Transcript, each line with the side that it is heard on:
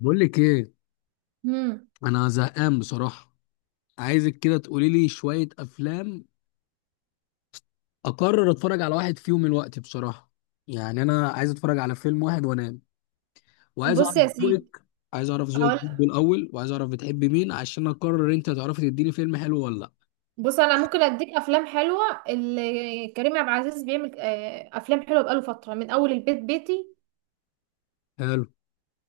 left: بقول لك ايه؟
right: مم.
left: انا زهقان بصراحه. عايزك كده تقولي لي شويه افلام اقرر اتفرج على واحد فيهم الوقت بصراحه. يعني انا عايز اتفرج على فيلم واحد وانام، وعايز
right: بص
left: اعرف
right: يا سيدي.
left: ذوقك. عايز اعرف ذوقك
right: هقول.
left: برضه الاول، وعايز اعرف بتحبي مين عشان اقرر انت هتعرفي تديني فيلم حلو ولا لا.
right: بص انا ممكن اديك افلام حلوه اللي كريم عبد العزيز بيعمل، افلام حلوه بقاله فتره من اول البيت بيتي.
left: حلو.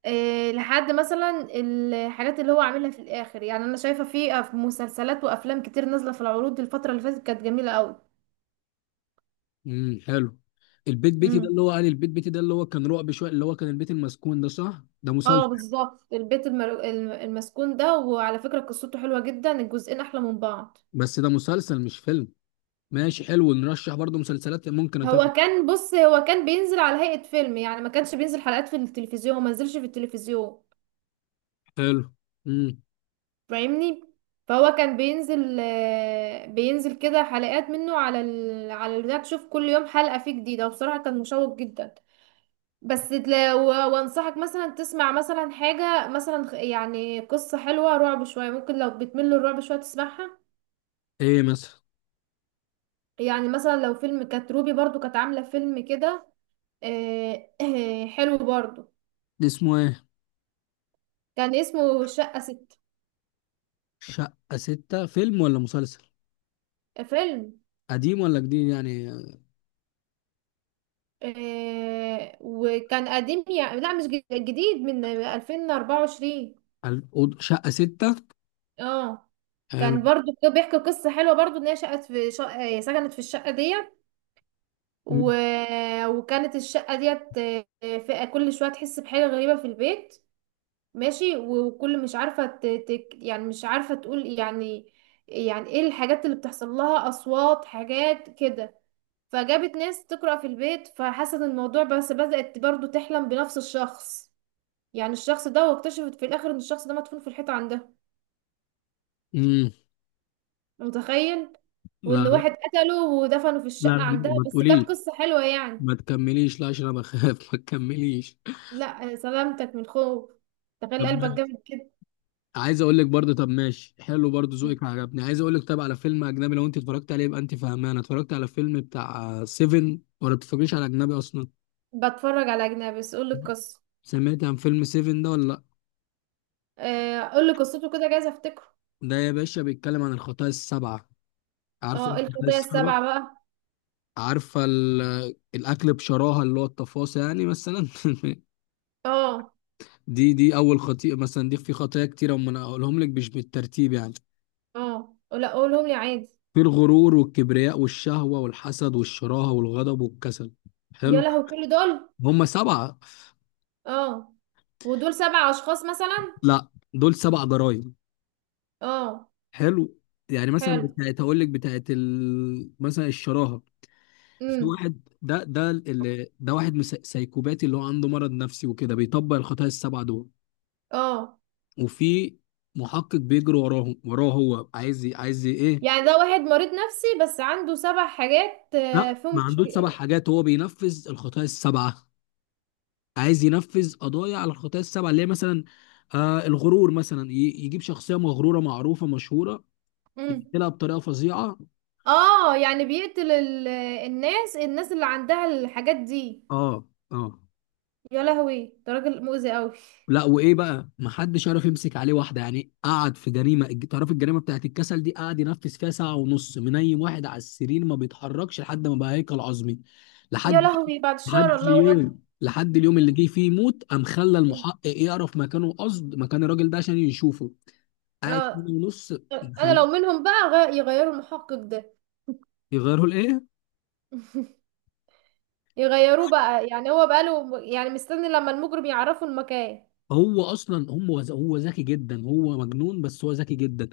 right: لحد مثلا الحاجات اللي هو عاملها في الاخر، يعني انا شايفه في مسلسلات وافلام كتير نازله في العروض. الفتره اللي فاتت كانت جميله قوي.
left: حلو. البيت بيتي ده
right: امم
left: اللي هو قال، البيت بيتي ده اللي هو كان رعب شويه، اللي هو كان البيت المسكون ده، صح؟ ده
right: اه،
left: مسلسل.
right: بالظبط البيت المسكون ده، وعلى فكره قصته حلوه جدا، الجزئين احلى من بعض.
left: بس ده مسلسل مش فيلم. ماشي، حلو، نرشح برضه مسلسلات ممكن اتابع.
right: هو كان بينزل على هيئه فيلم، يعني ما كانش بينزل حلقات في التلفزيون، ما نزلش في التلفزيون،
left: حلو. امم
right: فاهمني؟ فهو كان بينزل كده حلقات منه على على البتاع، تشوف كل يوم حلقة فيه جديدة، وبصراحة كان مشوق جدا. بس لو، وانصحك مثلا تسمع مثلا حاجة مثلا يعني قصة حلوة رعب شوية، ممكن لو بتمل الرعب شوية تسمعها.
left: ايه مثلا؟
right: يعني مثلا لو فيلم كانت روبي برضو كانت عاملة فيلم كده. حلو برضو.
left: اسمه ايه؟
right: كان اسمه شقة ست.
left: شقة ستة فيلم ولا مسلسل؟
right: فيلم.
left: قديم ولا جديد يعني؟
right: آه، وكان قديم، يعني لا، مش جديد، من 2024.
left: شقة ستة.
right: اه،
left: حلو.
right: كان برضو كان بيحكي قصة حلوة برضو، ان هي شقت في شقة، سكنت في الشقة ديت و... وكانت الشقة ديت، في كل شوية تحس بحاجة غريبة في البيت. ماشي، وكل، مش عارفة يعني مش عارفة تقول يعني، يعني ايه الحاجات اللي بتحصل لها، اصوات، حاجات كده. فجابت ناس تقرأ في البيت، فحست الموضوع، بس بدأت برضو تحلم بنفس الشخص، يعني الشخص ده. واكتشفت في الاخر ان الشخص ده مدفون في الحيطه عندها.
left: مم.
right: متخيل؟
left: لا
right: وان
left: لا.
right: واحد قتله ودفنه في
left: لا
right: الشقه
left: لا،
right: عندها،
left: ما
right: بس كانت
left: تقوليش.
right: قصه حلوه يعني.
left: ما تكمليش، لا عشان انا بخاف ما تكمليش.
right: لا سلامتك من خوف. تخيل قلبك
left: طب.
right: جامد كده.
left: عايز اقول لك برضه، طب ماشي، حلو برضه ذوقك عجبني، عايز اقول لك طب على فيلم اجنبي، لو انت اتفرجت عليه يبقى انت فاهمان، انا اتفرجت على فيلم بتاع سيفن، ولا بتتفرجيش على اجنبي اصلا؟
right: بتفرج على اجنبي، بس قول لي القصه.
left: سمعت عن فيلم سيفن ده ولا لا؟
right: آه، قول لي قصته كده، جايز افتكره.
left: ده يا باشا بيتكلم عن الخطايا السبعة. عارف
right: اه، إيه
left: الخطايا
right: الخطايا
left: السبعة؟
right: السبعه بقى؟
left: عارفة الأكل بشراهة، اللي هو التفاصيل يعني، مثلا
right: اه.
left: دي أول خطيئة مثلا، دي في خطايا كتيرة، أما أنا أقولهم لك مش بالترتيب يعني.
right: اه، لا قولهم لي عادي.
left: في الغرور والكبرياء والشهوة والحسد والشراهة والغضب والكسل.
right: يا
left: حلو.
right: لهوي، كل دول؟
left: هم سبعة.
right: اه. ودول سبع اشخاص مثلا؟
left: لا. دول سبع جرائم.
right: اه.
left: حلو. يعني مثلا
right: حلو.
left: بتاعت هقول لك بتاعت مثلا الشراهة. في
right: امم
left: واحد، ده اللي ده واحد سايكوباتي، اللي هو عنده مرض نفسي وكده، بيطبق الخطايا السبعة دول.
right: اه،
left: وفي محقق بيجري وراه هو عايز ايه.
right: يعني ده واحد مريض نفسي بس عنده سبع حاجات
left: لا ما
right: فيهم
left: عندوش سبع
right: مشكلة.
left: حاجات، هو بينفذ الخطايا السبعه. عايز ينفذ قضايا على الخطايا السبعه اللي هي مثلا، الغرور مثلا، يجيب شخصيه مغروره معروفه مشهوره،
right: مم.
left: يقتلها بطريقه فظيعه.
right: اه، يعني بيقتل الناس اللي عندها الحاجات دي.
left: اه اه.
right: يا لهوي، ده راجل مؤذي قوي.
left: لا، وايه بقى، ما حدش عرف يمسك عليه واحده، يعني قعد في جريمه، تعرف الجريمه بتاعت الكسل دي، قعد ينفذ فيها ساعه ونص، منيم واحد على السرير ما بيتحركش، لحد ما بقى هيكل عظمي.
right: يا
left: لحد
right: لهوي، بعد الشر، الله اكبر.
left: لحد اليوم اللي جه فيه موت، قام خلى المحقق يعرف مكانه، قصد مكان الراجل ده عشان يشوفه. قاعد سنه
right: اه،
left: ونص.
right: انا لو
left: يخليه-
right: منهم بقى يغيروا المحقق ده.
left: يغيره لايه؟
right: يغيروه بقى، يعني هو بقاله يعني مستني لما المجرم يعرفوا المكان.
left: هو اصلا هم، هو ذكي جدا، هو مجنون بس هو ذكي جدا.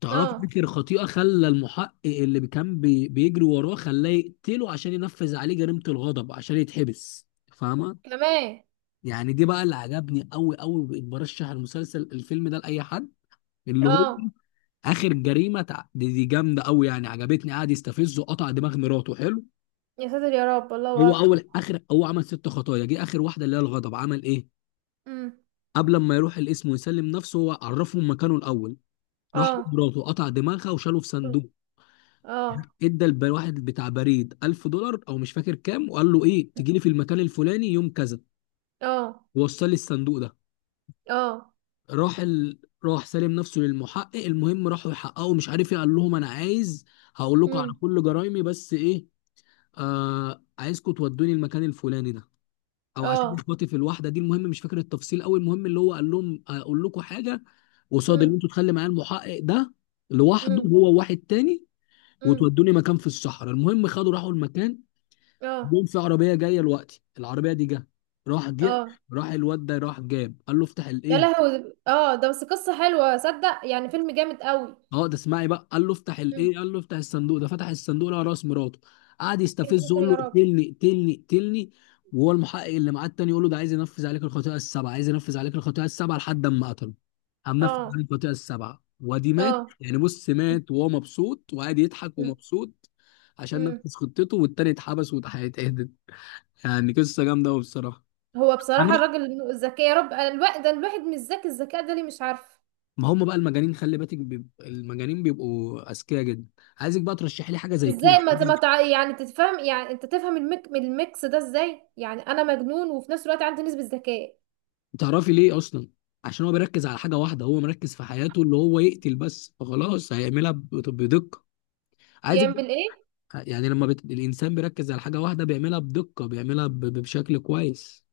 left: تعرف
right: اه.
left: فكر خطيئه، خلى المحقق اللي كان بيجري وراه، خلاه يقتله عشان ينفذ عليه جريمه الغضب، عشان يتحبس فاهمه.
right: كمان.
left: يعني دي بقى اللي عجبني قوي قوي، بقيت برشح المسلسل الفيلم ده لاي حد. اللي هو
right: اه.
left: اخر جريمه دي جامده قوي، يعني عجبتني، قعد يستفزه قطع دماغ مراته. حلو.
right: يا ساتر يا رب، الله
left: هو
right: اكبر.
left: اول اخر هو عمل ست خطايا، جه اخر واحده اللي هي الغضب، عمل ايه؟
right: امم.
left: قبل ما يروح القسم ويسلم نفسه، هو عرفهم مكانه الاول. راح
right: اه.
left: مراته، قطع دماغها وشاله في صندوق.
right: اه.
left: ادى الواحد بتاع بريد 1000 دولار، او مش فاكر كام، وقال له ايه، تجي لي في المكان الفلاني يوم كذا،
right: اه.
left: ووصل لي الصندوق ده.
right: اه.
left: راح ال... راح سلم نفسه للمحقق. المهم راحوا يحققوا، مش عارف ايه، قال لهم انا عايز، هقول لكم على
right: امم.
left: كل جرايمي، بس ايه، عايزكم تودوني المكان الفلاني ده، او عشان
right: اه.
left: اخواتي في الواحده دي، المهم مش فاكر التفصيل قوي. المهم اللي هو قال لهم اقول لكم حاجه، قصاد اللي
right: امم.
left: انتوا تخلي معايا المحقق ده لوحده،
right: امم.
left: هو واحد تاني،
right: امم.
left: وتودوني مكان في الصحراء. المهم خدوا راحوا المكان،
right: اه.
left: جم في عربيه جايه لوقتي. العربيه دي جه، راح
right: اه.
left: راح الواد ده، راح جاب، قال له افتح
right: يا
left: الايه.
right: لهوي. اه، ده بس قصة حلوة صدق، يعني فيلم جامد قوي.
left: اه، ده اسمعي بقى، قال له افتح
right: امم.
left: الايه، قال له افتح الصندوق ده، فتح الصندوق لقى راس مراته. قعد
right: يا
left: يستفزه
right: ساتر
left: يقول له
right: يا رب.
left: اقتلني اقتلني اقتلني، وهو المحقق اللي معاه التاني يقول له ده عايز ينفذ عليك الخطيئه السبعه، عايز ينفذ عليك الخطيئه السبعه، لحد اما قتله. قام نفذ
right: اه.
left: عليك الخطيئه السبعه وادي مات.
right: اه.
left: يعني بص مات وهو مبسوط وقاعد يضحك
right: امم.
left: ومبسوط، عشان
right: امم.
left: نفذ خطته والتاني اتحبس واتهدد. يعني قصه جامده قوي بصراحه.
right: هو بصراحة
left: عامل
right: الراجل ذكي، يا رب. الواحد ده الواحد مش ذكي، الذكاء ده ليه مش عارف.
left: ما هم بقى المجانين، خلي بالك المجانين بيبقوا اذكياء جدا. عايزك بقى ترشح لي حاجه زي كده.
right: ازاي ما ت- ما تع... يعني تتفهم، يعني انت تفهم الميكس ده ازاي؟ يعني انا مجنون وفي نفس الوقت عندي نسبة ذكاء.
left: تعرفي ليه اصلا؟ عشان هو بيركز على حاجه واحده، هو مركز في حياته اللي هو يقتل بس، فخلاص هيعملها بدقه. عايزك
right: يعمل ايه؟
left: يعني لما الانسان بيركز على حاجه واحده بيعملها بدقه، بيعملها بشكل كويس.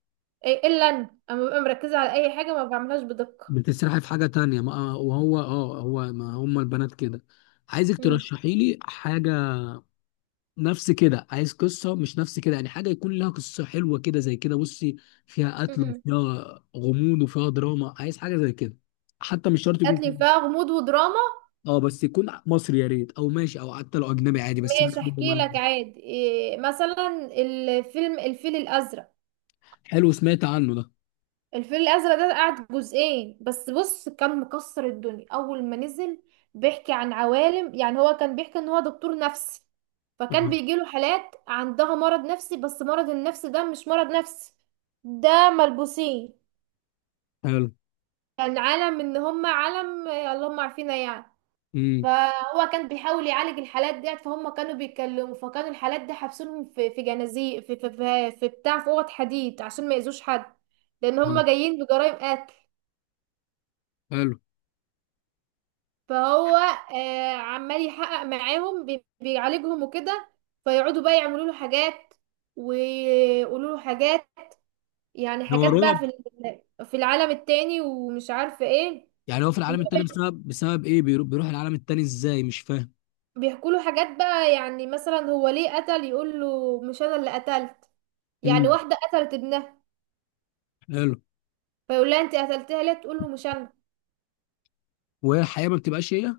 right: إيه الا انا اما ببقى مركزة على اي حاجة ما بعملهاش بدقة.
left: بتسرح في حاجه تانية ما... آه، وهو اه هو ما هم البنات كده. عايزك ترشحي لي حاجه نفس كده، عايز قصه، مش نفس كده يعني، حاجه يكون لها قصه حلوه كده زي كده، بصي فيها قتل
right: امم.
left: وفيها غموض وفيها دراما، عايز حاجه زي كده. حتى مش شرط يكون
right: هاتلي
left: كده.
right: فيها غموض ودراما.
left: اه بس يكون مصري يا ريت، او ماشي، او حتى لو اجنبي عادي بس يكون
right: ماشي،
left: حلو
right: احكي
left: معايا.
right: لك عادي. إيه مثلا؟ الفيلم الفيل الازرق.
left: حلو، سمعت عنه ده.
right: الفيل الازرق ده قعد جزئين، بس بص كان مكسر الدنيا اول ما نزل. بيحكي عن عوالم، يعني هو كان بيحكي ان هو دكتور نفسي، فكان
left: آه،
right: بيجيله حالات عندها مرض نفسي، بس مرض النفس ده مش مرض نفسي، ده ملبوسين.
left: حلو.
right: كان عالم ان هم عالم، اللهم عارفينها يعني.
left: امم
right: فهو كان بيحاول يعالج الحالات ديت، فهم كانوا بيتكلموا، فكانوا الحالات دي حابسينهم في جنازير، في بتاع، في اوض حديد، عشان ما يأذوش حد، لان هم جايين بجرائم قتل.
left: حلو.
right: فهو آه، عمال يحقق معاهم، بيعالجهم وكده. فيقعدوا بقى يعملوا له حاجات، ويقولوا له حاجات، يعني
left: ده هو
right: حاجات بقى
left: رعب؟
right: في في العالم التاني، ومش عارفه ايه.
left: يعني هو في العالم التاني
right: ويقعد-
left: بسبب ايه، بيروح العالم التاني ازاي؟ مش فاهم.
right: بيحكوا له حاجات بقى، يعني مثلا هو ليه قتل، يقول له مش انا اللي قتلت. يعني
left: امم.
right: واحدة قتلت ابنها،
left: حلو.
right: فيقول لها انت قتلتها ليه، تقول له مش انا.
left: وهي الحقيقه ما بتبقاش هي.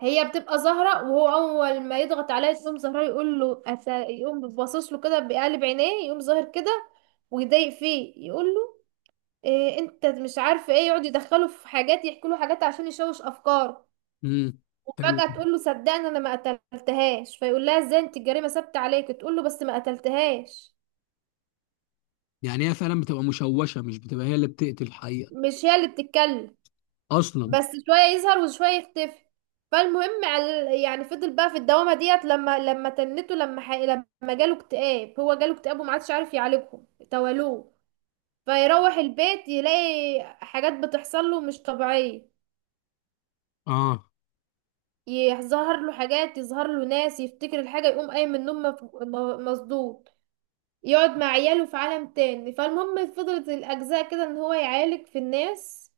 right: هي بتبقى زهرة، وهو اول ما يضغط عليها يقوم زهرة يقول له، يقوم باصص له كده بقلب عينيه، يقوم ظاهر كده ويضايق فيه، يقول له إيه، انت مش عارفة ايه. يقعد يدخله في حاجات، يحكي له حاجات عشان يشوش افكاره.
left: امم. حلو.
right: وفجأة تقول له صدقني انا ما قتلتهاش، فيقول لها ازاي، انت الجريمة ثابتة عليك، تقول له بس ما قتلتهاش.
left: يعني هي فعلا بتبقى مشوشه، مش بتبقى هي اللي بتقتل الحقيقه
right: مش هي اللي بتتكلم.
left: اصلا.
right: بس شوية يظهر وشوية يختفي. فالمهم يعني فضل بقى في الدوامة ديت، لما تنته، لما لما جاله اكتئاب. هو جاله اكتئاب وما عادش عارف يعالجهم توالوه. فيروح البيت يلاقي حاجات بتحصل له مش طبيعية،
left: اه.
right: يظهر له حاجات، يظهر له ناس، يفتكر الحاجة يقوم قايم من النوم مصدوم، يقعد مع عياله في عالم تاني. فالمهم فضلت الأجزاء كده، ان هو يعالج في الناس،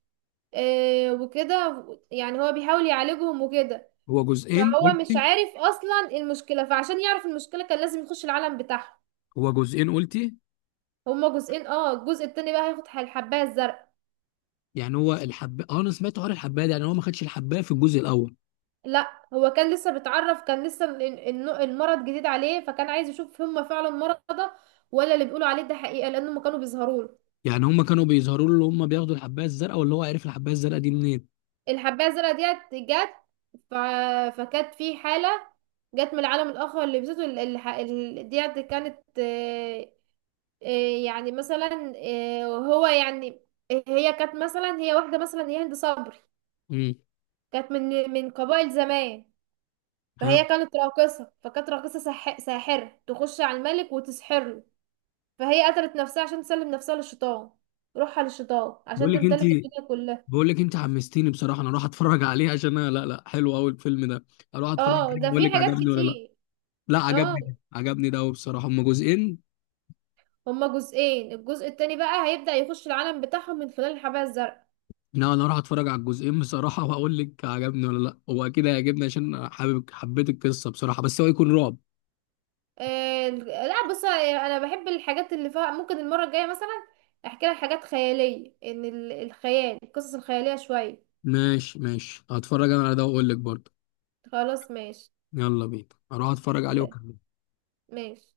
right: آه، وكده، يعني هو بيحاول يعالجهم وكده.
left: هو جزئين
right: فهو مش
left: قلتي؟
right: عارف اصلا المشكله، فعشان يعرف المشكله كان لازم يخش العالم بتاعهم.
left: هو جزئين قلتي؟
right: هما جزئين، اه، الجزء التاني بقى هياخد الحبايه الزرقاء.
left: يعني هو الحب، اه انا سمعت حوار الحبايه ده، يعني هو ما خدش الحبايه في الجزء الاول؟
right: لا، هو كان لسه بيتعرف، كان لسه المرض جديد عليه، فكان عايز يشوف هما فعلا مرضى، ولا اللي بيقولوا عليه ده حقيقه، لان هما كانوا بيظهروا له.
left: يعني هم كانوا بيظهروا له، اللي هم بياخدوا الحبايه الزرقاء، واللي هو عرف الحبايه الزرقاء دي منين؟
right: الحبايه الزرقاء ديت جت، ف... فكانت في حاله، جت من العالم الاخر. اللي لبسته ديت كانت، إيه يعني مثلا، إيه هو يعني؟ هي كانت مثلا، هي واحدة مثلا، هي هند صبري،
left: امم.
right: كانت من قبائل زمان.
left: ها.
right: فهي كانت راقصة، فكانت راقصة ساحرة، تخش على الملك وتسحر له. فهي قتلت نفسها عشان تسلم نفسها للشيطان، روحها للشيطان، عشان
left: بقول لك انت،
right: تمتلك الدنيا كلها.
left: بقول لك انت حمستيني بصراحه، انا اروح اتفرج عليه، عشان انا لا لا حلو قوي الفيلم ده. اروح اتفرج
right: اه،
left: عليه
right: ده
left: بقول
right: في
left: لك
right: حاجات
left: عجبني ولا لا.
right: كتير.
left: لا
right: اه،
left: عجبني ده، عجبني ده قوي بصراحه. هم جزئين؟
right: هما جزئين، الجزء التاني بقى هيبدأ يخش العالم بتاعهم من خلال الحباية الزرقاء.
left: لا انا اروح اتفرج على الجزئين بصراحه، واقول لك عجبني ولا لا. هو اكيد هيعجبني، عشان أنا حابب حبيت القصه بصراحه، بس هو يكون رعب؟
right: آه، لا، بص انا بحب الحاجات اللي فيها، ممكن المره الجايه مثلا احكي لك حاجات خياليه، ان الخيال، القصص الخياليه شويه.
left: ماشي ماشي، هتفرج انا على ده واقول لك برضه.
right: خلاص ماشي.
left: يلا بينا اروح اتفرج عليه
right: سلام.
left: واكلمك.
right: ماشي